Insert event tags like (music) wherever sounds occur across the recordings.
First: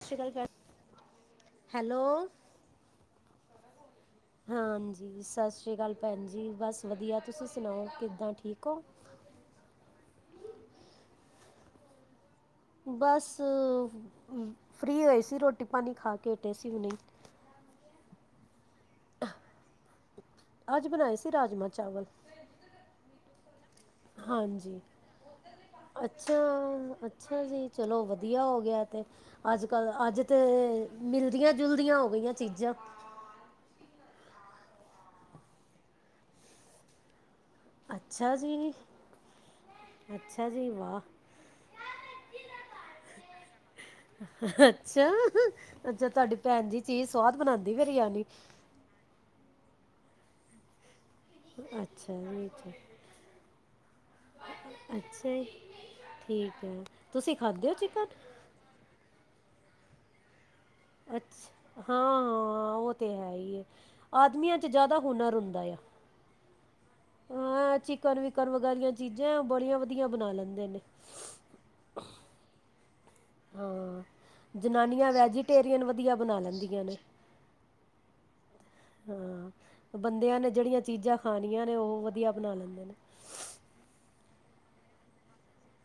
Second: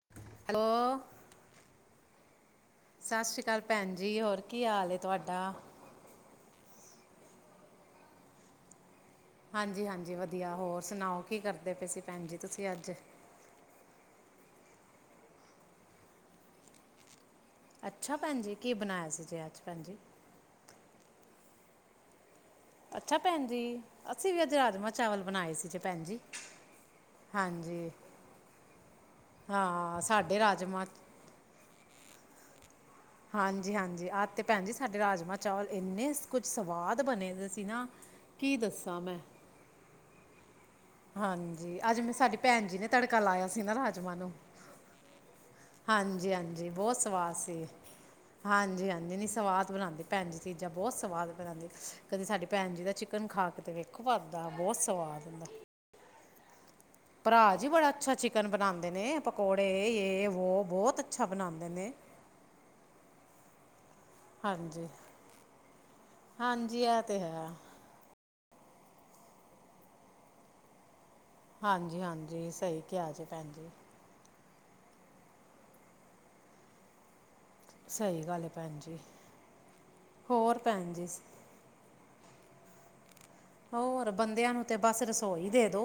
ਸਤਿ ਸ਼੍ਰੀ ਅਕਾਲ ਭੈਣ ਹੈਲੋ ਹੈਲੋ ਸਤਿ ਸ਼੍ਰੀ ਅਕਾਲ ਭੈਣ ਜੀ ਹੋਰ ਕੀ ਹਾਲ ਹਾਂਜੀ ਤੁਹਾਡਾ ਸਤਿ ਸ਼੍ਰੀ ਅਕਾਲ ਭੈਣ ਜੀ ਬਸ ਵਧੀਆ ਤੁਸੀਂ ਸੁਣਾਓ ਕਿੱਦਾਂ ਠੀਕ ਹੋ ਹਾਂਜੀ ਹਾਂਜੀ ਵਧੀਆ ਹੋਰ ਸੁਣਾਓ ਕੀ ਕਰਦੇ ਪਏ ਸੀ ਭੈਣ ਜ ਬਸ ਫਰੀ ਹੋਏ ਸੀ ਰੋਟੀ ਪਾਣੀ ਖਾ ਕੇ ਹਟੇ ਸੀ ਅੱਛਾ ਭੈਣ ਨੇ ਕੀ ਬਣਾਇਆ ਸੀ ਅੱਜ ਬਣਾਏ ਸੀ ਰਾਜਮਾ ਚਾਵਲ ਅੱਛਾ ਭੈਣ ਜੀ ਅਸੀਂ ਵੀ ਅੱਜ ਹਾਂਜੀ ਰਾਜਮਾਂ ਚਾਵਲ ਬਣਾਏ ਸੀ ਜੇ ਭੈਣ ਜੀ ਅੱਛਾ ਅੱਛਾ ਜੀ ਹਾਂਜੀ ਚਲੋ ਵਧੀਆ ਹੋ ਗਿਆ ਅੱਜ ਕੱਲ ਹਾਂ ਅੱਜ ਤੇ ਸਾਡੇ ਰਾਜਮਾਂ ਮਿਲਦੀਆਂ ਜੁਲਦੀਆਂ ਹੋ ਗਈਆਂ ਚੀਜ਼ਾਂ ਹਾਂਜੀ ਹਾਂਜੀ ਆਹ ਤੇ ਭੈਣ ਜੀ ਸਾਡੇ ਰਾਜਮਾਂ ਚਾਲ ਇੰਨੇ ਕੁੱਝ ਸਵਾਦ ਬਣੇ ਨਾ ਅੱਛਾ ਕੀ ਜੀ ਦੱਸਾਂ ਮੈਂ ਅੱਛਾ ਜੀ ਵਾਹ ਹਾਂਜੀ ਅੱਜ ਮੈਂ ਸਾਡੀ ਭੈਣ ਜੀ ਨੇ ਤੜਕਾ ਲਾਇਆ ਸੀ ਨਾ ਰਾਜਮਾਂ ਨੂੰ ਅੱਛਾ ਅੱਛਾ ਹਾਂਜੀ ਤੁਹਾਡੀ ਭੈਣ ਹਾਂਜੀ ਜੀ ਬਹੁਤ ਚੀਜ਼ ਸਵਾਦ ਸੀ ਬਣਾਉਂਦੀ ਫਿਰ ਯਾਨੀ ਹਾਂਜੀ ਹਾਂਜੀ ਨੀ ਸਵਾਦ ਬਣਾਉਂਦੇ ਭੈਣਜੀ ਜਾ ਬੋਸ ਸਵਾਦ ਬਣਉਂਦੀ ਅੱਛਾ ਕਦੇ ਸਾਡੀ ਭੈਣ ਅੱਛਾ ਜੀ ਦਾ ਚਿਕਨ ਖਾ ਕਿਤੇ ਵੇਖੋ ਭਰਦਾ ਬਹੁਤ ਸਵਾਦ ਅੱਛਾ ਜੀ ਹੁੰਦਾ ਠੀਕ ਹੈ ਤੁਸੀਂ ਭਰਾ ਖਾਂਦੇ ਜੀ ਹੋ ਬੜਾ ਅੱਛਾ ਚਿਕਨ ਬਣਾਉਂਦੇ ਨੇ ਕੋੜੇ ਏ ਵੋ ਬਹੁਤ ਹਾਂ ਅੱਛਾ ਬਣਾਉਂਦੇ ਨੇ ਹਾਂ ਉਹ ਤੇ ਹੈ ਹੀ (inaudible) ਆਦਮੀਆਂ ਚ ਹਾਂਜੀ ਜ਼ਿਆਦਾ ਹੁਨਰ ਹੁੰਦਾ ਐ, ਹਾਂਜੀ ਇਹ ਤੇ ਹੈ ਅਹ ਚਿਕਨ ਵਿੱਚ ਘਰ ਵਗਾ ਦੀਆਂ ਚੀਜ਼ਾਂ ਉਹ ਬੜੀਆਂ ਵਧੀਆ ਬਣਾ ਲੈਂਦੇ ਨੇ। ਹਾਂਜੀ ਹਾਂਜੀ ਸਹੀ ਕਿਹਾ ਜੇ ਭੈਣ ਜੀ। ਹਾਂ ਜਨਾਨੀਆਂ ਵੈਜੀਟੇਰੀਅਨ ਵਧੀਆ ਬਣਾ ਲੈਂਦੀਆਂ ਨੇ। ਸਹੀ ਗੱਲ ਹੈ ਭੈਣ ਜੀ ਹਾਂ ਬੰਦਿਆਂ ਨੇ ਹੋਰ ਜਿਹੜੀਆਂ ਭੈਣ ਜੀ ਚੀਜ਼ਾਂ ਖਾਣੀਆਂ ਨੇ ਉਹ ਵਧੀਆ ਵਧੀਆ ਬਣਾ ਲੈਂਦੇ ਨੇ। ਹੋਰ ਬੰਦਿਆਂ ਨੂੰ ਤੇ ਬਸ ਰਸੋਈ ਦੇ ਦੋ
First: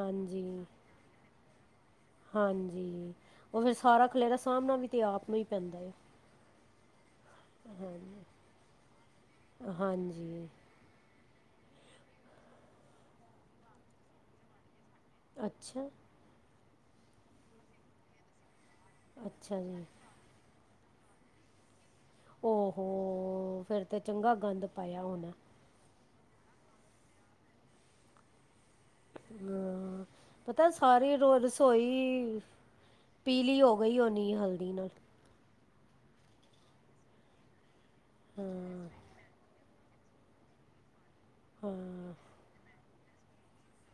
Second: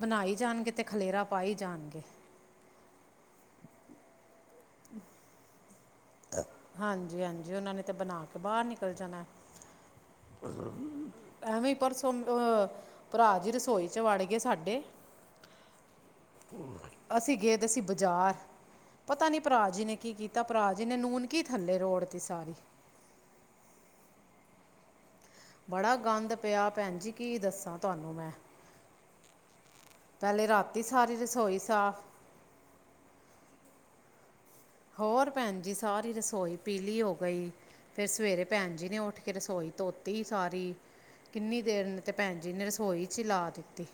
ਬਣਾਈ ਜਾਣ ਕਿਤੇ ਖਲੇਰਾ ਪਾਈ ਜਾਣਗੇ। ਹਾਂਜੀ ਉਹ ਫੇਰ ਸਾਰਾ ਖਲੇਰਾ ਸਾਹਮਣਾ ਵੀ ਤੇ ਆਪ ਨੂੰ ਹੀ ਪੈਂਦਾ ਏ। ਹਾਂਜ ਹਾਂਜੀ- ਹਾਂਜੀ ਉਹਨਾਂ ਨੇ ਤੇ ਬਣਾ ਕੇ ਬਾਹਰ ਨਿਕਲ ਜਾਣਾ। ਹਾਂਜੀ ਐਵੇਂ ਪਰਸੋ ਅਹ ਭਰਾ ਜੀ ਰਸੋਈ ਚ ਵੜ ਗਏ ਸਾਡੇ ਅੱਛਿਆ। ਅਸੀਂ ਗਏ ਤੇ ਸੀ ਬਜ਼ਾਰ ਪਤਾ ਨੀ ਭਰਾ ਜੀ ਨੇ ਕੀ ਕੀਤਾ ਭਰਾ ਜ ਜਿਨੇ ਨੂਨ ਕੀ ਥੱਲੇ ਰੋੜ ਓਹੋੋ ਫੇਰ ਤੇ ਚੰਗਾ ਗੰਦ ਪਾਇਆ ਹੋਣਾ। ਬੜਾ ਗੰਦ ਪਿਆ ਭੈਣ ਜੀ ਕੀ ਦੱਸਾਂ ਤੁਹਾਨੂੰ ਮੈਂ। ਪਹਿਲੇ ਪਤਾ ਏ ਰਾਤੀ ਸਾਰੀ ਰੋ ਰਸੋਈ ਸਾਫ਼ ਰਸੋਈ ਪੀਲੀ ਹੋ ਹੋਈ ਹੋਣੀ ਏ ਹਲ ਹੋਰ ਭੈਣ ਜੀ ਸਾਰੀ ਰਸੋਈ ਪੀਲੀ ਹੋ ਗਈ। ਫੇਰ ਸਵੇਰੇ ਭੈਣ ਜੀ ਹਾਂ ਨੇ ਉੱਠ ਕੇ ਰਸੋਈ ਧੋਤੀ ਸਾਰੀ ਕਿੰਨੀ ਦੇਰ ਨੇ ਤੇ ਹਾਂ ਭੈਣ ਜੀ ਨੇ ਰਸੋਈ ਚਲਾ ਦਿੱਤੀ।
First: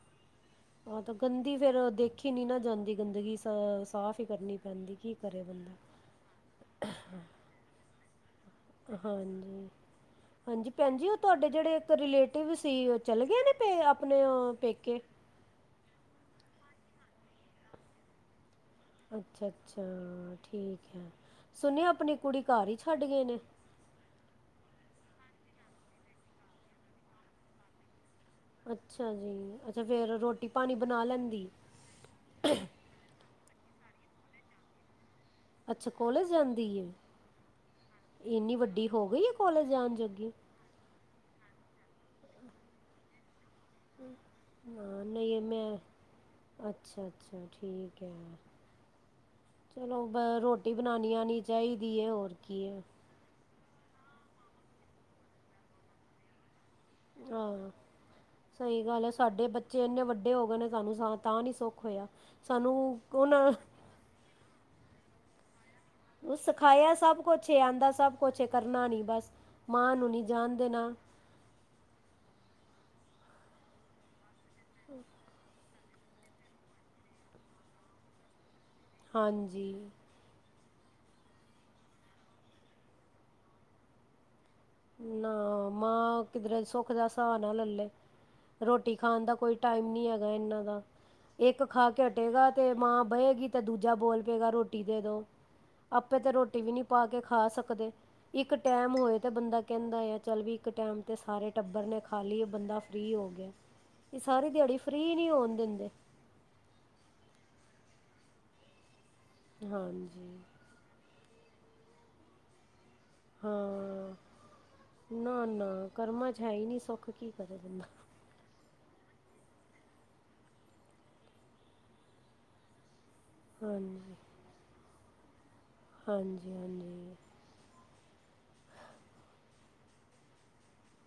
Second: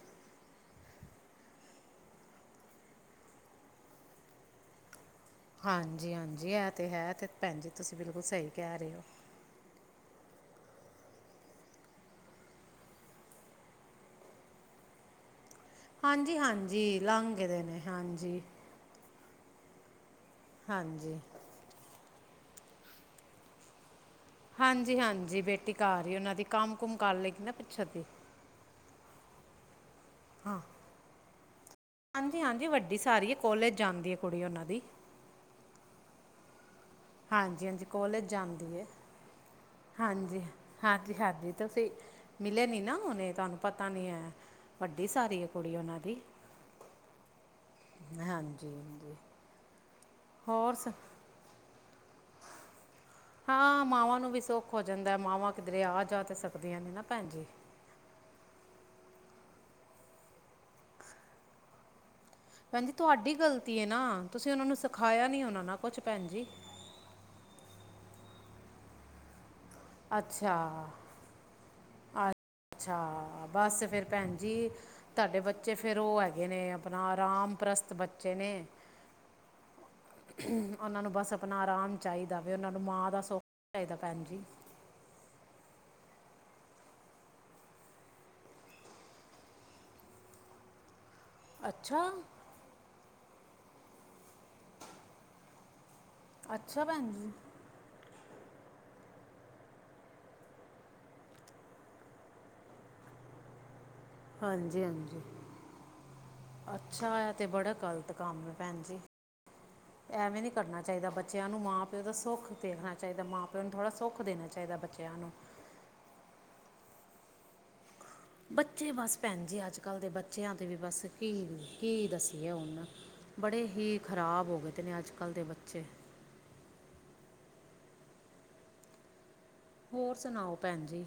ਹਾਂ ਤੇ ਗੰਦੀ ਫੇਰ ਦੇਖੀ ਨੀ ਨਾ ਜਾਂਦੀ, ਗੰਦਗੀ ਅ ਸਾਫ਼ ਹੀ ਕਰਨੀ ਪੈਂਦੀ। ਕੀ ਕਰੇ ਬੰਦਾ ਹਾਂਜੀ- ਹਾਂਜੀ ਐ ਤੇ ਹੈ ਤੇ ਭੈਣ ਜੀ ਤੁਸੀਂ ਬਿਲਕੁਲ ਸਈ। ਹਾਂਜੀ, ਹਾਂਜੀ ਭੈਣ ਜੀ ਓ ਤੁਆਡੇ ਜਿਹੜੇ ਇੱਕ ਰਲੇਟਿਵ ਸੀ, ਓ ਚਲਗੇ ਨੇ ਪੇ ਆਪਣੇ ਪੇਕੇ। ਹਾਂਜੀ- ਹਾਂਜੀ ਲੰਘ ਗੇ ਦੇ ਨੇ, ਹਾਂਜੀ। ਅੱਛਾ, ਅੱਛਾ। ਠੀਕ ਏ। ਹਾਂਜੀ ਸੁਣਿਆ ਆਪਣੀ- ਕੁੜੀ ਘਰ ਈ ਛੱਡ ਗਏ ਨੇ। ਹਾਂਜੀ -ਹਾਂਜੀ ਬੇਟੀ ਕਰ ਈ ਉਨਾਂ ਦੀ ਕੰਮ ਕੁਮ ਕਰ ਲੇਗੀ ਨਾ ਪਿੱਛੇ ਦੀ। ਅੱਛਾ ਜੀ ਤੇ ਫੇਰ ਰੋਟੀ ਪਾਣੀ ਬਣਾ ਲੈਂਦੀ। ਹਾਂਜੀ ਹਾਂਜੀ ਵੱਡੀ ਸਾਰੀ ਹੈ ਕੋਲਜ ਜਾਂਦੀ ਏ ਕੁੜੀ ਉਨਾਂ ਦੀ। ਅੱਛਾ ਕੋਲਜ ਜਾਂਦੀ ਏ। ਹਾਂਜੀ- ਹਾਂਜੀ ਕੋਲੇਜ ਇੰਨੀ ਜਾਂਦੀ ਏ। ਵੱਡੀ ਹੋ ਗਈ ਹੈ ਕੋਲਜ ਜਾਣ ਜੋਗੀ ਹਾਂਜੀ -ਹਾਂਜੀ -ਹਾਂਜੀ। ਤੁਸੀਂ ਮਿਲੇ ਨੀ ਨਾ ਹੋਨੇ ਤਾਨੂੰ। ਹ ਨਈ ਮੈਂ ਕੁੜੀ ਉਹਨਾਂ ਦੀ ਅੱਛਾ -ਅੱਛਾ ਠੀਕ ਐ। ਹਾਂਜੀ ਹਾਂਜੀ ਚਲੋ ਬ ਰੋਟੀ ਹੋਰ ਸ ਬਣਾਣੀ ਆਣੀ ਚਾਈ- ਦੀ ਐ ਔਰ ਕੀ ਐ। ਹਾਂ ਮਾਵਾਂ ਨੂੰ ਵੀ ਸੁੱਖ ਹੋ ਜਾਂਦਾ ਮਾਵਾਂ ਕਿਧਰੇ ਆ ਜਾ ਤਾਂ ਸਕਦ- ਸਕਦੀਆਂ ਨੇ ਨਾ ਭੈਣੀ ਜੀ। ਗਲ ਏ। ਸਾਡੇ ਬੱਚੇ ਏਨੇ ਵੱਡੇ ਹੋ ਗਏ ਨੇ ਸਾਨੂੰ ਸ ਤਾਂ ਨੀ ਸੁੱਖ ਹੋਇਆ। ਸਾਨੂੰ ਭੈਣ ਜੀ ਤੁਆਡੀ ਉਹਨਾਂ ਗਲਤੀ ਏ ਨਾ ਤੁਸੀਂ ਉਨਾ ਨੂੰ ਸਖਾ- ਖਾਇਆ ਨੀ ਉਨਾਂ ਨਾ। ਉਹ ਸਿਖਾਇਆ ਸਭ ਕੁੱਛ ਆਂਦਾ ਸਭ ਕੁੱਛ ਕਰਨਾ ਨਹੀਂ ਬਸ ਮਾਂ ਨੂੰ ਨਹੀਂ ਅੱਛਾ ਜਾਣਦੇਣਾ ਆ- ਅੱਛਾ ਬੱਸ ਫੇਿਰ ਭੈਣ ਜ ਜੀ ਤੁਹਾਡੇ ਬੱਚੇ ਬੱਚੇ ਫੇਿਰ ਉਹ ਹੈਗੇ ਨੇ ਆਪਣਾ ਆਰਾਮ ਪ੍ਰਸਤ ਬੱਚੇ ਨੇ ਹਾਂਜੀ ਉਹਨਾਂ ਨੂੰ ਬਸ ਆਪਣਾ ਆਰਾਮ ਚਾਹੀਦਾ ਵੀ ਉਹਨਾਂ ਨੂੰ ਮਾਂ ਦਾ ਸੁੱਖ ਚਾਹੀਦਾ ਭੈਣ ਜੀ ਨਾ ਮਾਂ ਕਿਧਰੇ ਸੁੱਖ ਦਾ ਸਾਹ ਨਾ ਲੈ ਲੇ ਰੋਟੀ ਖਾਣ ਦਾ ਕੋਈ ਟਾਈਮ ਨੀ ਹੈਗਾ ਇਹਨਾਂ ਦਾ ਇੱਕ ਖਾ ਕੇ ਅੱਛਾ ਹਟੇਗਾ ਤੇ ਮਾਂ ਬਹੇਗੀ ਤਾਂ ਦੂਜਾ ਬੋਲ ਪਏਗਾ ਰੋਟੀ ਦੇ ਦੋ ਆਪੇ ਤੇ ਰੋਟੀ ਵੀ ਨਹੀਂ ਅੱਛਾ ਪਾ ਭੈਣ ਕੇ ਜੀ ਖਾ ਸਕਦੇ ਇੱਕ ਟੈਮ ਹੋਏ ਤੇ ਬੰਦਾ ਕਹਿੰਦਾ ਆ ਚੱਲ ਵੀ ਇੱਕ ਟਾਈਮ 'ਤੇ ਸਾਰੇ ਟੱਬਰ ਨੇ ਖਾਲੀ ਬੰਦਾ ਫ੍ਰੀ ਹੋ ਗਿਆ ਇਹ ਸਾਰੀ ਦਿਹਾੜੀ ਹਾਂਜੀ ਫ੍ਰੀ ਹਾਂਜੀ ਨਹੀਂ ਹੋਣ ਦਿੰਦੇ ਅੱਛਾ ਆ ਤੇ ਬੜਾ ਗਲਤ ਕੰਮ ਹੈ ਭੈਣ ਜੀ ਹਾਂਜੀ ਐਵੇਂ ਨਹੀਂ ਕਰਨਾ ਚਾਹੀਦਾ ਬੱਚਾ ਬੱਚਿਆਂ ਨੂੰ ਮਾਂ ਪਿਓ ਦਾ ਸੁੱਖ ਦੇਖਣਾਦਾ ਚਾਹੀਦਾ ਮਾਂ ਪਿਓ ਨੂੰ ਥੋੜਾ ਹਾਂ ਸੁੱਖ ਦੇਣਾ ਚਾਹੀਦਾ ਬੱਚਿਆਂ ਨੂੰ ਖ ਕੀ ਕਰ ਦਨ ਬੱਚੇ ਬਸ ਭੈਣ ਜੀ ਅੱਜ-ਕੱਲ੍ਹ ਦੇ ਬੱਚਿਆਂ ਤੇ ਵੀ ਬਸ ਕੀ ਕੀ ਦੱਸੀਏ ਹੂਣ ਬੜੇ ਹੀ ਹਾਂਜੀ ਖ਼ਰਾਬ ਹੋ ਗਏ ਤੇ ਨੇਂ ਅੱਜ ਕ ਅ ਕੱਲ੍ਹ ਦੇ ਬ ਹਾਂਜੀ ਹਾਂਜੀ। ਹੋਰ ਸੁਣਾਓ ਭੈਣ ਜੀ।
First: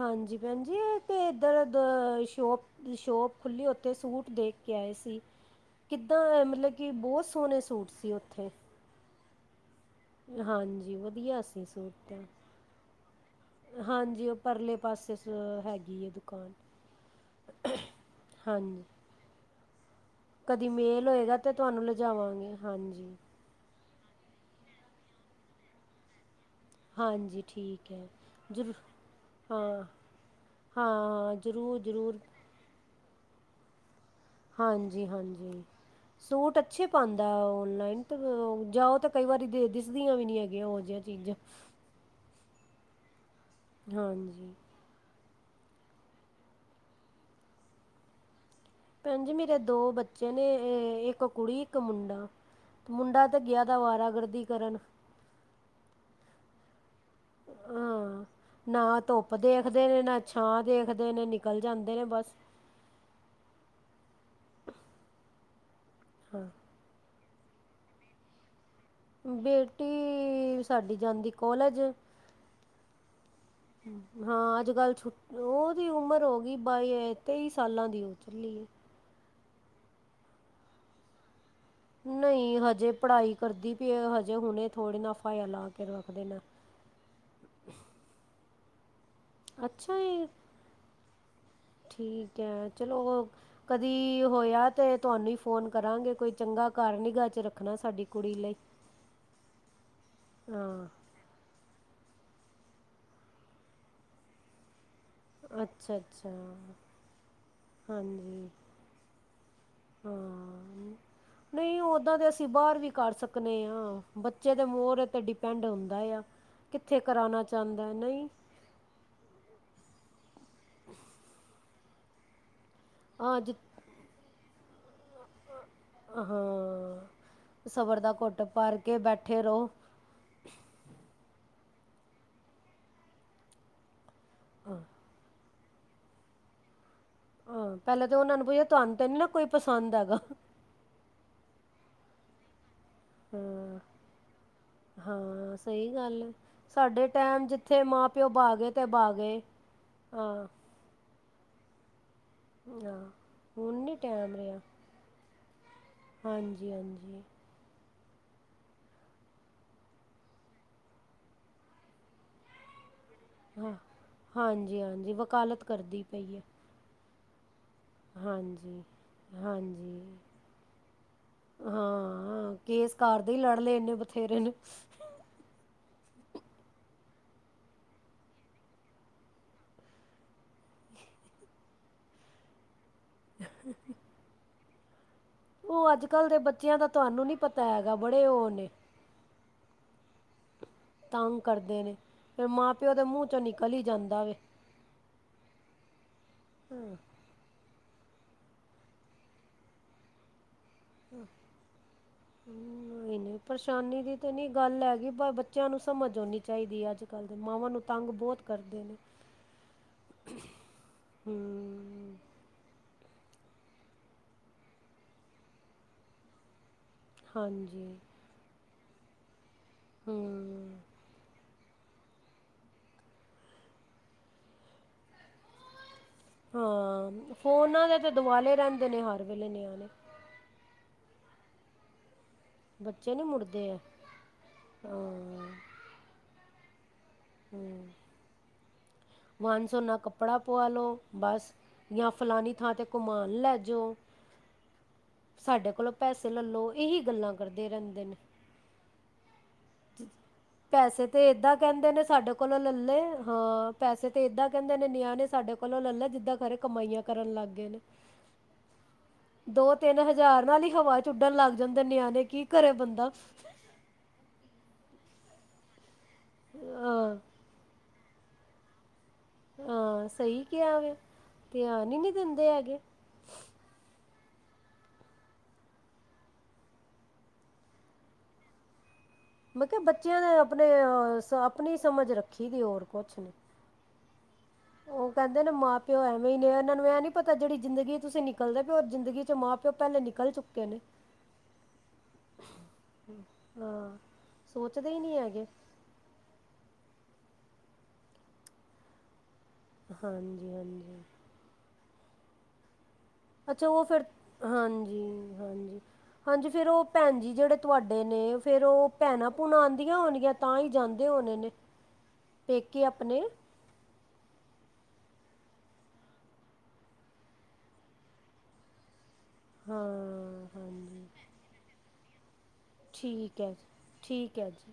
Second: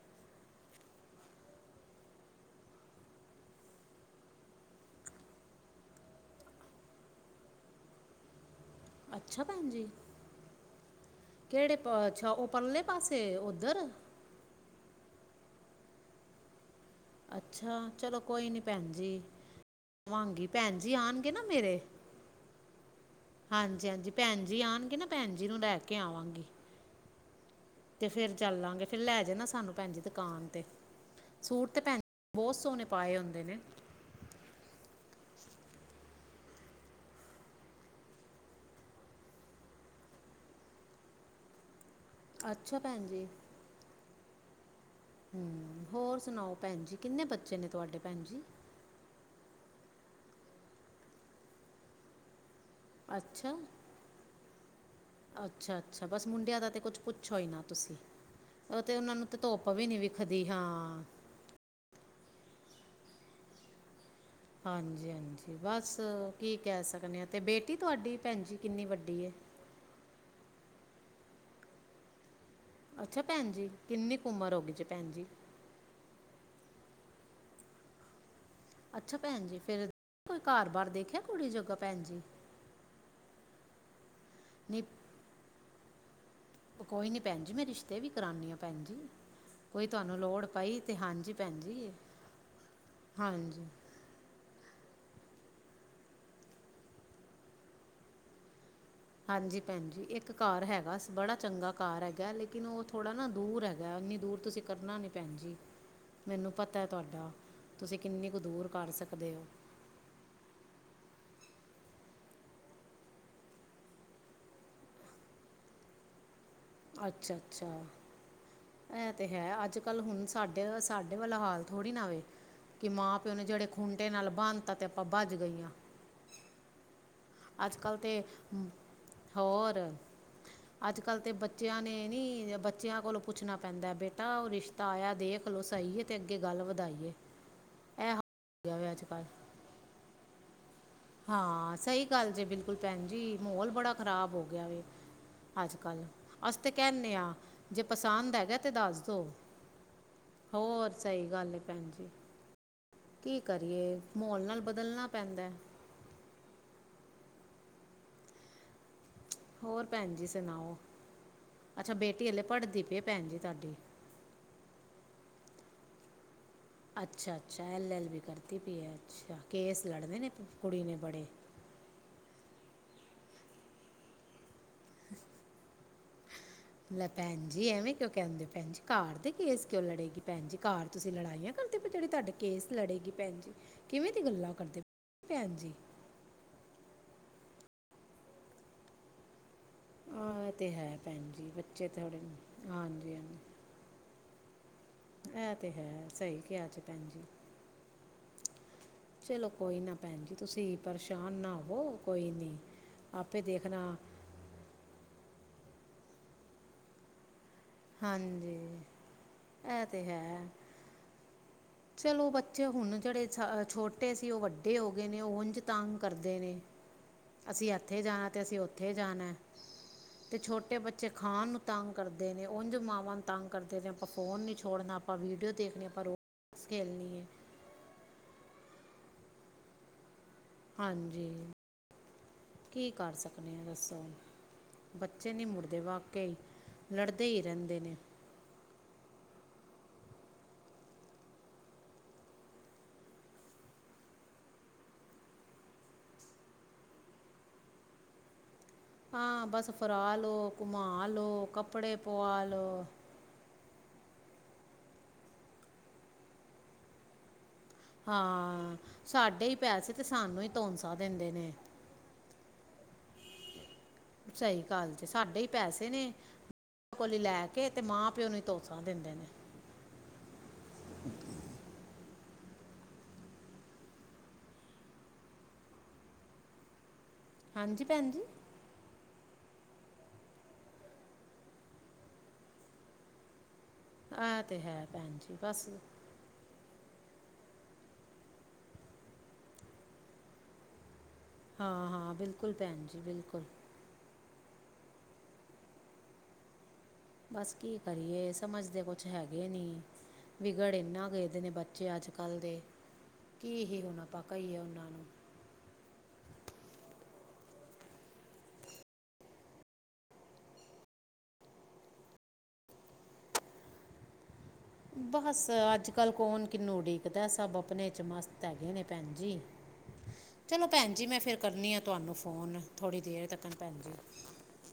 ਹਾਂਜੀ ਭੈਣ ਜੀ ਇਹ ਤੇ ਇੱਧਰ ਸ਼ੋਪ ਸ਼ੋਪ ਖੁੱਲੀ ਉੱਥੇ ਸੂਟ ਦੇਖ ਕੇ ਆਏ ਸੀ ਕਿੱਦਾਂ ਮਤਲਬ ਕਿ ਬਹੁਤ ਸੋਹਣੇ ਸੂਟ ਸੀ ਓਥੇ ਅੱਛਾ ਭੈਣ ਜੀ। ਹਾਂਜੀ ਵਧੀਆ ਸੀ ਕਿਹੜੇ ਸੂਟ ਪ- ਅੱਛਾ ਉਹ ਪਰਲੇ ਪਾਸੇ ਤਾਂ ਉਧਰ ਹਾਂਜੀ ਉਹ ਪਰਲੇ ਪਾਸੇ ਹੈਗੀ ਐ ਦੁਕਾਨ ਅੱਛਾ ਚਲੋ ਕੋਈ ਨੀ ਹਾਂਜੀ ਭੈਣ ਜੀ। ਆਵਾਂਗੀ ਕਦੀ ਭੈਣ ਜੀ ਮੇਲ ਆਣਗੇ ਹੋਏਗਾ ਨਾ ਤੇ ਮੇਰੇ ਤੁਹਾਨੂੰ ਲਿਜਾਵਾਂਗੇ ਹਾਂਜੀ। ਹਾਂਜੀ ਹਾਂਜੀ ਭੈਣ ਜੀ ਆਣਗੇ ਨਾ ਭੈਣ ਜੀ ਨੂੰ ਲੈ ਕੇ ਆਵਾਂਗੀ। ਹਾਂਜੀ। ਠੀਕ ਹੈ ਤੇ ਫੇਰ ਜ਼ਰੂਰ ਚੱਲਾਂਗੇ ਫਿਰ ਲੈ ਜਨਾ ਹਾਂ ਸਾਨੂੰ ਹਾਂ ਭੈਣ ਜੀ ਦੁਕਾਨ ਤੇ ਹਾਂ ਸੂਟ ਜ਼ਰੂਰ ਤੇ ਭੈਣ ਜ਼ਰੂਰ ਬਹੁਤ ਸੋਹਣੇ ਪਾਏ ਹੁੰਦੇ ਨੇਂ। ਹਾਂਜੀ ਹਾਂਜੀ, ਸੂਟ ਅੱਛੇ ਪਾਉਂਦਾ ਓਨਲਾਈਨ ਤੇ ਜਾਓ ਤਾਂ ਕਈ ਵਾਰੀ ਦਿਸਦੀਆਂ ਵੀ ਨੀਂ ਹੈਗੀਆਂ ਉਹ ਜਿਹੀਆਂ ਚੀਜ਼ਾਂ। ਅੱਛਾ ਭੈਣ ਜੀ। ਹਾਂਜੀ ਹਂ, ਹੋਰ ਸੁਨਾਓ ਭੈਨ ਜੀ, ਕਿੰਨੇ ਬੱਚੇ ਨੇ ਤੁਹਾਡੇ ਭੈਨ ਜੀ? ਭੈਨ ਜੀ ਮੇਰੇ ਦੋ ਬੱਚੇ ਨੇ, ਅ ਅ ਇੱਕ ਕੁੜੀ ਇੱਕ ਮੁੰਡਾ। ਤੇ ਮੁੰਡਾ ਤੇ ਅੱਛਾ ਗਿਆ ਦਾ ਅਵਾਰਾਗਰਦੀ ਕਰਨ। ਅੱਛਾ, ਅੱਛਾ ਬਸ ਮੁੰਡਿਆਂ ਦਾ ਤੇ ਕੁੱਛ ਅ ਆਂ ਨਾ ਉਹਨਾਂ ਨੂੰ ਧੁੱਪ ਤੇ ਦੇਖਦੇ ਵੀ ਨਹੀਂ ਨੇ, ਨਾਂ ਵਿਖਦੀ ਛਾਂ ਹਾਂ ਦੇਖਦੇ ਨੇਂ, ਨਿਕਲ ਜਾਂਦੇ ਨੇਂ ਬਸ। ਹਾਂਜੀ, ਹਾਂਜੀ ਬਸ ਕੀ ਕਹਿ ਸਕਨੇ ਆਂ। ਤੇ ਬੇਟੀ ਤੁਹਾਡੀ ਭੈਨ ਜੀ। ਕਿੰਨੀ ਵੱਡੀ ਹੈ ਬੇਟੀ ਸਾਡੀ ਜਾਂਦੀ ਕੋਲੇਜ ਹਂ ਅੱਛਾ ਭੈਣ ਜੀ ਕਿੰਨੀ ਕੁ ਉਮਰ ਹਾਂ ਹੋ ਅੱਜ ਗਈ ਜੀ ਕੱਲ ਭੈਣ ਜੀ ਛੁੱਟ ਉਹਦੀ ਉਮਰ ਹੋ ਗਈ ਬਾਈ ਯਾ ਤੇਈ ਸਾਲਾਂ ਦੀ ਹੋ ਚੱਲੀ ਐ। ਅੱਛਾ ਭੈਨ ਜੀ ਫੇਰ ਕੋਈ ਘਰ ਬਾਰ ਦੇਖਿਆ ਕੁੜੀ ਜੋਗ ਨਈਂ ਹਜੇ ਪੜ੍ਹਾਈ ਕਰਦੀ (unintelligible) ਜੇ ਹੁਨੇ ਥੋੜੀ ਨਾਂ ਫਾਈ ਲਾਂ ਤੇ ਰੋਕ ਦਿੰਨਾ। ਓ ਕੋਈ ਨੀ ਭੈਨ ਜੀ, ਮੈਂ ਰਿਸ਼ਤੇ ਵੀ ਕਰਾਂਨੀਂ ਆਂ। ਭੈਣ ਜੀ ਕੋਈ ਅੱਛਾ ਤੁਹਾਨੂੰ ਜੀ ਲੋੜ ਪਈ ਤੇ ਹਾਂਜੀ ਭੈਣ ਜੀ ਠੀਕ ਹੈ, ਚਲੋ ਹਾਂਜੀ ਕਦੀ ਹੋਇਆ ਤੇ ਤੁਹਾਨੂੰ ਹੀ ਫੋਨ ਕਰਾਂਗੇ, ਕੋਈ ਚੰਗਾ ਘਰ ਨਿਗਾਹ ਚ ਰੱਖਨਾ ਸਾਡੀ ਕੁੜੀ ਲਈ। ਹਾਂਜੀ ਭੈਣ ਜੀ ਇੱਕ ਘਰ ਹਾਂ ਹੈਗਾ ਸੀ, ਬੜਾ ਚੰਗਾ ਘਰ ਹੈਗਾ ਲੇ ਉਹ ਥੋੜਾ ਨਾ ਦੂਰ ਹੈਗਾ, ਇਹਨੀ ਦੂਰ ਤੁਸੀ ਕਰਨਾ ਨੀ। ਭੈਣ ਜੀ ਅੱਛਾ ਅੱਛਾ ਮੈਨੂੰ ਪਤਾ ਏ ਅ, ਤੁਸੀ ਕਿੰਨੀ ਕੁ ਹਾਂਜੀ ਦੂਰ ਕਰ ਸਕਦੇ ਹੋ। ਹਾਂ ਨਹੀਂ ਓਹਦਾਂ ਤੇ ਅਸੀ ਬਾਹਰ ਵੀ ਕਰ ਸਕਨੇਂ ਆਂ, ਬੱਚੇ ਦੇ ਮੋਹਰੇ ਤੇ ਡਿਪੈਂਡ ਹੁੰਦਾ ਆ। ਕਿੱਥੇ ਕਰਾਉਣਾ ਅੱਛਾ-ਅੱਛਾ ਚਾਹੁੰਦਾ ਨਹੀਂ ਇਹ ਤੇ ਹੈ, ਅੱਜ ਕੱਲ ਹੁਨ ਸ ਤੁਹਾਡੇ ਵੀ ਸਾਡੇ ਵਾਲਾ ਹਾਲ। ਥੋੜ੍ਹੀ ਨਾ ਵੇ ਕਿ ਮਾਂ ਪਿਓ ਹਾਂ ਨੇ ਜ ਜਿਹੜੇ ਖੁੰਟੇ ਨਾਲ ਬੰਦ (inaudible) ਪੱਬਾਂ ਚ ਗਈਆਂ। ਹਾਂ ਅੱਜ ਕੱਲ ਸਬਰ ਦਾ ਤੇ ਘੁੱਟ ਉਮ, ਭਰ ਕੇ ਬੈਠੇ ਰਹੋ। ਹੋਰ ਅੱਜ ਕੱਲ ਤੇ ਬ ਬੱਚਿਆਂ ਨੇ ਨੀ ਬੱਚਿਆਂ ਕੋਲੋਂ ਪੁੱਛਣਾ ਪੈਂਦਾ ਬੇਟਾ ਤਾਂ ਉ ਰਿਸ਼ਤਾ ਆਇਆ ਦੇਖ ਚਲੋ ਸਹੀ ਅਤੇ ਅੱਗੇ ਗੱਲ ਵਧਾਈਏ ਹਾਂ ਪਹਿਲਾਂ ਇਹ ਤਾਂ ਹੋ ਉਹਨਾ ਨੂੰ ਕਹੀਏ ਗਿਆ ਵੇ ਤੁਹਾਨੂੰ ਅੱਜ ਤੇ ਨੀ ਕੱਲ ਨਾ ਕੋਈ ਪਸੰਦ ਹੈਗਾ ਹਾਂ ਸਹੀ ਗੱਲ ਜੇ ਬਿਲਕੁਲ ਬਿਲਕੁਲ ਭੈਣ ਜੀ ਮਾਹਲ ਹਾਂ। ਬੜਾ ਖ਼ਰਾਬ ਹੋ ਗਿਆ ਵ ਹਾਂ ਅੱਜ ਸਹੀ ਕੱਲ ਗੱਲ ਹੈ। ਅਸੀ ਤੇ ਸਾਡੇ ਕਹਿੰਦੇ ਆ ਟਾਈਮ ਜਿੱਥੇ ਜੇ ਮਾਂ ਪਿਓ ਪਸੰਦ ਬਾਹ ਹੈਗਾ ਗਏ ਤੇ ਦੱਸ ਬਾਹ ਦੋ ਗਏ ਹਾਂ। ਹੋਰ ਸਹੀ ਗੱਲ ਭੈਣ ਜੀ ਹਾਂ ਕੀ ਹੁਣ ਨਹੀਂ ਕਰੀਏ ਟਾਈਮ ਮਾਹੋਲ ਰਿਹਾ ਨਾਲ ਬਦਲਣਾ ਪੈਂਦਾ ਹੈ। ਹਾਂਜੀ ਹਾਂਜੀ ਹੋਰ ਭੈਣ ਜੀ ਸੁਣਾਓ ਅੱਛਾ ਬੇਟੀ ਹਲੇ ਪੜਦੀ ਪਏ ਹਾਂਜੀ ਹਾਂਜੀ ਵ ਵਕਾਲਤ ਕਰਦੀ ਪਈ ਹੈ ਅੱਛਾ ਅੱਛਾ ਐਲਐਲਬੀ ਕਰਦੀ ਹਾਂਜੀ। ਪਈ ਅੱਛਾ ਕੇਸ ਹਾਂਜੀ ਲੜਦੇ ਨੇ ਕੁੜੀ ਨੇ ਬੜੇ ਹਾਂ ਕੇਸ ਘਰ ਦੇ ਹੋ ਹੀ ਗਈਹੀ ਲੜ ਲਏ ਇਨੇ ਬਥੇਰੇ ਨੂੰ ਲੈ ਭੈਣ ਜੀ ਐਵੇਂ ਕਿਉਂ ਕਹਿੰਦੇ ਭੈਣ ਜੀ ਕਾਰ ਦੇ ਕੇਸ ਕਿਉਂ ਲੜੇਗੀ ਭੈਣ ਜੀ ਕਾਰ ਤੁਸੀਂ ਲੜਾਈਆਂ ਕਰਦੇ ਜਿਹੜੇ ਤੁਹਾਡੇ ਕੇਸ ਲੜੇਗੀ ਭੈਣ ਜੀ ਕਿਵੇਂ ਦੀ ਗੱਲਾਂ ਕਰਦੇ ਪਏ ਭੈਣ ਜੀ ਉਹ ਅੱਜ ਕੱਲ ਦੇ ਬੱਚਿਆਂ ਦਾ ਤੁਹਾਨੂੰ ਨੀ ਪਤਾ ਹੈਗਾ ਬੜੇ ਉਹ ਨੇ ਆਹ ਇਹ ਤੇ ਹੈ ਭੈਣ ਤੰਗ ਜੀ ਕਰਦੇ ਬੱਚੇ ਨੇ ਥੋੜੇ ਫਿਰ ਮਾਂ ਪਿਓ ਦੇ ਹਾਂਜੀ ਮੂੰਹ ਹਾਂਜੀ 'ਚੋਂ ਨਿਕਲ ਹੀ ਜਾਂਦਾ ਵੇ ਇਹ ਤੇ ਹੈ ਸਹੀ ਕਿਹਾ ਚ ਭੈਣ ਜੀ ਚਲੋ ਕੋਈ ਨਾ ਭੈਣ ਜੀ ਤੁਸੀਂ ਪਰੇਸ਼ਾਨ ਨਾ ਹੋਵੋ ਕੋਈ ਨਹੀਂ ਮੈਨੂੰ ਆਪੇ ਦੇਖਣਾ ਪਰੇਸ਼ਾਨੀ ਦੀ ਤਾਂ ਨੀ ਗੱਲ ਹੈਗੀ ਬੱਚਿਆਂ ਨੂੰ ਸਮਝ ਆਉਣੀ ਚਾਹੀਦੀ ਹੈ ਅੱਜ ਕੱਲ ਮਾਵਾਂ ਨੂੰ ਤੰਗ ਬਹੁਤ ਹਾਂਜੀ ਕਰਦੇ ਨੇ ਇਹ ਤੇ ਹੈ ਹਉ ਚਲੋ ਬੱਚੇ ਹੁਣ ਜਿਹੜੇ ਛੋਟੇ ਸੀ ਉਹ ਵੱਡੇ ਹੋ ਗਏ ਨੇ ਉੰਝ ਤਗ ਕਰਦੇ ਨੇ ਅਸੀਂ ਹਾਂਜੀ ਇੱਥੇ ਜਾਣਾ ਤੇ ਅਸੀਂ ਉਥੇ ਕਿੱਥੇ ਜਾਣਾ (unintelligible) ਤੇ ਹੂੰ ਛੋਟੇ ਬੱਚੇ ਖਾਣ ਤੰਗ ਕਰਦੇ ਨੇ ਉਝ ਮਾਵਾਂ ਨੂੰ ਤੰਗ ਕਰਦੇ ਨੇ ਆਪਾਂ ਫੋਨ ਨ ਨਹੀਂ ਛੋੜਨਾ ਆਪਾਂ ਵੀਡੀਓ ਦੇਖਣੀ ਆਪਾਂ ਰੋ (unintelligible) ਹਾਂ ਫੋਨਾਂ ਦੇ ਤੇ ਦੁਵਲੇ ਰਹਿੰਦੇ (unintelligible) ਨੇ ਹਰ ਵੇਲੇ ਨਿਆਣੇ (unintelligible) ਹਾਂਜੀ ਕੀ ਕਰ ਬੱਚੇ ਨਹੀਂ ਸਕਦੇ ਆ ਮੁੜਦੇ ਹੈ ਦੱਸੋ ਬੱਚੇ ਨੀ ਹਾਂ ਮੁੜਦੇ ਵਾਕੇ ਲੜਦੇ ਹੀ ਰਹਿੰਦੇ ਨੇ ਵਨ ਸਵੱਨਾ ਕੱਪੜਾ ਪੁਆ ਲਉ ਬਸ ਜਾਂ ਫਲਾਨੀ ਥਾਂ 'ਤੇ ਘੂਮਾਨ ਲੈ ਜਾਓ ਸਾਡੇ ਕੋਲੋਂ ਪੈਸੇ ਲੈ ਲਉ ਇਹੀ ਗੱਲਾਂ ਕਰਦੇ ਰਹਿੰਦੇ ਨੇ ਹਾਂ ਬੱਸ ਪੈਸੇ ਤੇ ਏਦਾਂ ਕਹਿੰਦੇ ਕੱਪੜੇ ਨੇ ਸਾਡੇ ਪਵਾ ਕੋਲੋਂ ਲਓ ਲੇ ਹਾਂ ਪੈਸੇ ਤੇ ਏਦਾਂ ਕਹਿੰਦੇ ਨੇ ਨਿਆਂਨੇ ਸਾਡੇ ਕੋਲੋਂ ਲੈ ਲੈ ਜਿੱਦਾਂ ਖਰੇ ਕਮਾਈਆਂ ਕਰਨ ਲੱਗ ਹਾਂ ਸਾਡੇ ਹੀ ਦੋ ਪੈਸੇ ਤਿੰਨ ਤੇ ਸਾਨੂੰ ਹਜ਼ਾਰ ਨਾਲ ਹੀ ਧੌਂਸਾ ਹਵਾ ਦਿੰਦੇ ਉੱਡਣ ਨੇ ਲੱਗ ਜਾਂਦੇ ਨਿਆਣੇ ਕਿ ਕੀ ਕਰੇ ਬੰਦਾ ਸਹੀ ਗੱਲ ਜੇ ਸਾਡੇ ਹੀ ਪੈਸੇ ਨੇ ਹਾਂ ਕੋਲੀ ਲੈ ਕੇ ਤੇ ਮਾਂ ਪਿਊ ਨੂੰ ਧੌਂਸਾ ਦਿੰਦੇ ਨੇ ਹਾਂ ਸਹੀ ਕਿਹਾ ਵੇ ਧਿਆਨ ਨਹੀਂ ਦਿੰਦੇ ਹੈਗੇ ਹਾਂਜੀ ਭੈਣ ਜੀ ਮੈਂ ਕਿਹਾ ਬੱਚਿਆਂ ਦੇ ਆਪਣੇ ਆਪਣੀ ਸਮਝ ਰੱਖੀ ਦੀ ਹੋਰ ਕੁਛ ਨਹੀਂ ਆ (unintelligible) ਉਹ ਕਹਿੰਦੇ ਨੇ ਮਾਂ ਪਿਓ ਐਵੇਂ ਹੀ ਨੇ ਇਹਨਾਂ ਨੂੰ ਮੈਨੂੰ ਇਹਂ ਨੀ ਪਤਾ ਜਿਹੜੀ ਜ਼ਿੰਦਗੀ ਤੁਸੀਂ ਨਿਕਲਦੇ ਪਿਉ ਜ਼ਿੰਦਗੀ ਚ ਮਾਂ ਪਿਓ ਪਹਿਲੇ ਨਿਕਲ ਚੁੱਕੇ ਨੇ ਹਾਂ ਹਾਂ ਬਿਲਕੁਲ ਭੈਣ ਜੀ ਬਿਲਕੁਲ ਹਾਂ ਸੋਚਦੇ ਹੀ ਨਹੀਂ ਹੈਗੇ ਬਸ ਕੀ ਕਰੀਏ ਸਮਝੱਦੇ ਕੁਛ ਹੈਗੇ ਗੇ ਨੀ ਹਾਂਜੀ ਵਿਗੜ ਹਾਂਜੀ ਇੰਨਾ ਗ ਇਹਦੇ ਨੇ ਬੱਚੇ ਜੇ ਅੱਜ ਕੱਲ੍ਹ ਦੇ ਕੀ ਅੱਛਾ ਹੀ ਉਹ ਹੁਣ ਫਿਰ ਆਪਾਂ ਕਹੀਏ ਉਹਨਾਂ ਹਾਂਜੀ ਨੂੰ ਹਾਂਜੀ ਹਾਂਜੀ ਫਿਰ ਉਹ ਭੈਣ ਜੀ ਜਿਹੜੇ ਤੁਹਾਡੇ ਨੇਂ ਫਿਰ ਉਹ ਭੈਣਾਂ ਭੂਣਾਂ ਆਉਂਦੀਆਂ ਹੋਣਗੀਆਂ ਤਾਂ ਹੀ ਜਾਂਦੇ ਹੋਣੇ ਨੇ ਪੇਕੇ ਆਪਣੇ ਬਸ ਅੱਜ-ਕੱਲ ਕੌਣ ਕਿਨੂੰ ਉਡੀਕਦਾ ਸਭ ਆਪਣੇ ਚ ਮਸਤ ਹੈਗੇ ਨੇਂ ਭੈਣ ਜੀ, ਹਾਂ ਚਲੋ ਭੈਣ ਜੀ ਹਾਂਜੀ ਮੈਂ ਫਿਰ ਕਰਨੀ ਆਂ। ਤੁਹਾਨੂੰ ਫ਼ੋਨ ਥੋੜ੍ਹੀ ਦੇਰ ਠੀਕ ਤੱਕ ਐ, ਜੀ ਭੈਣ ਠੀਕ ਐ ਜੀ।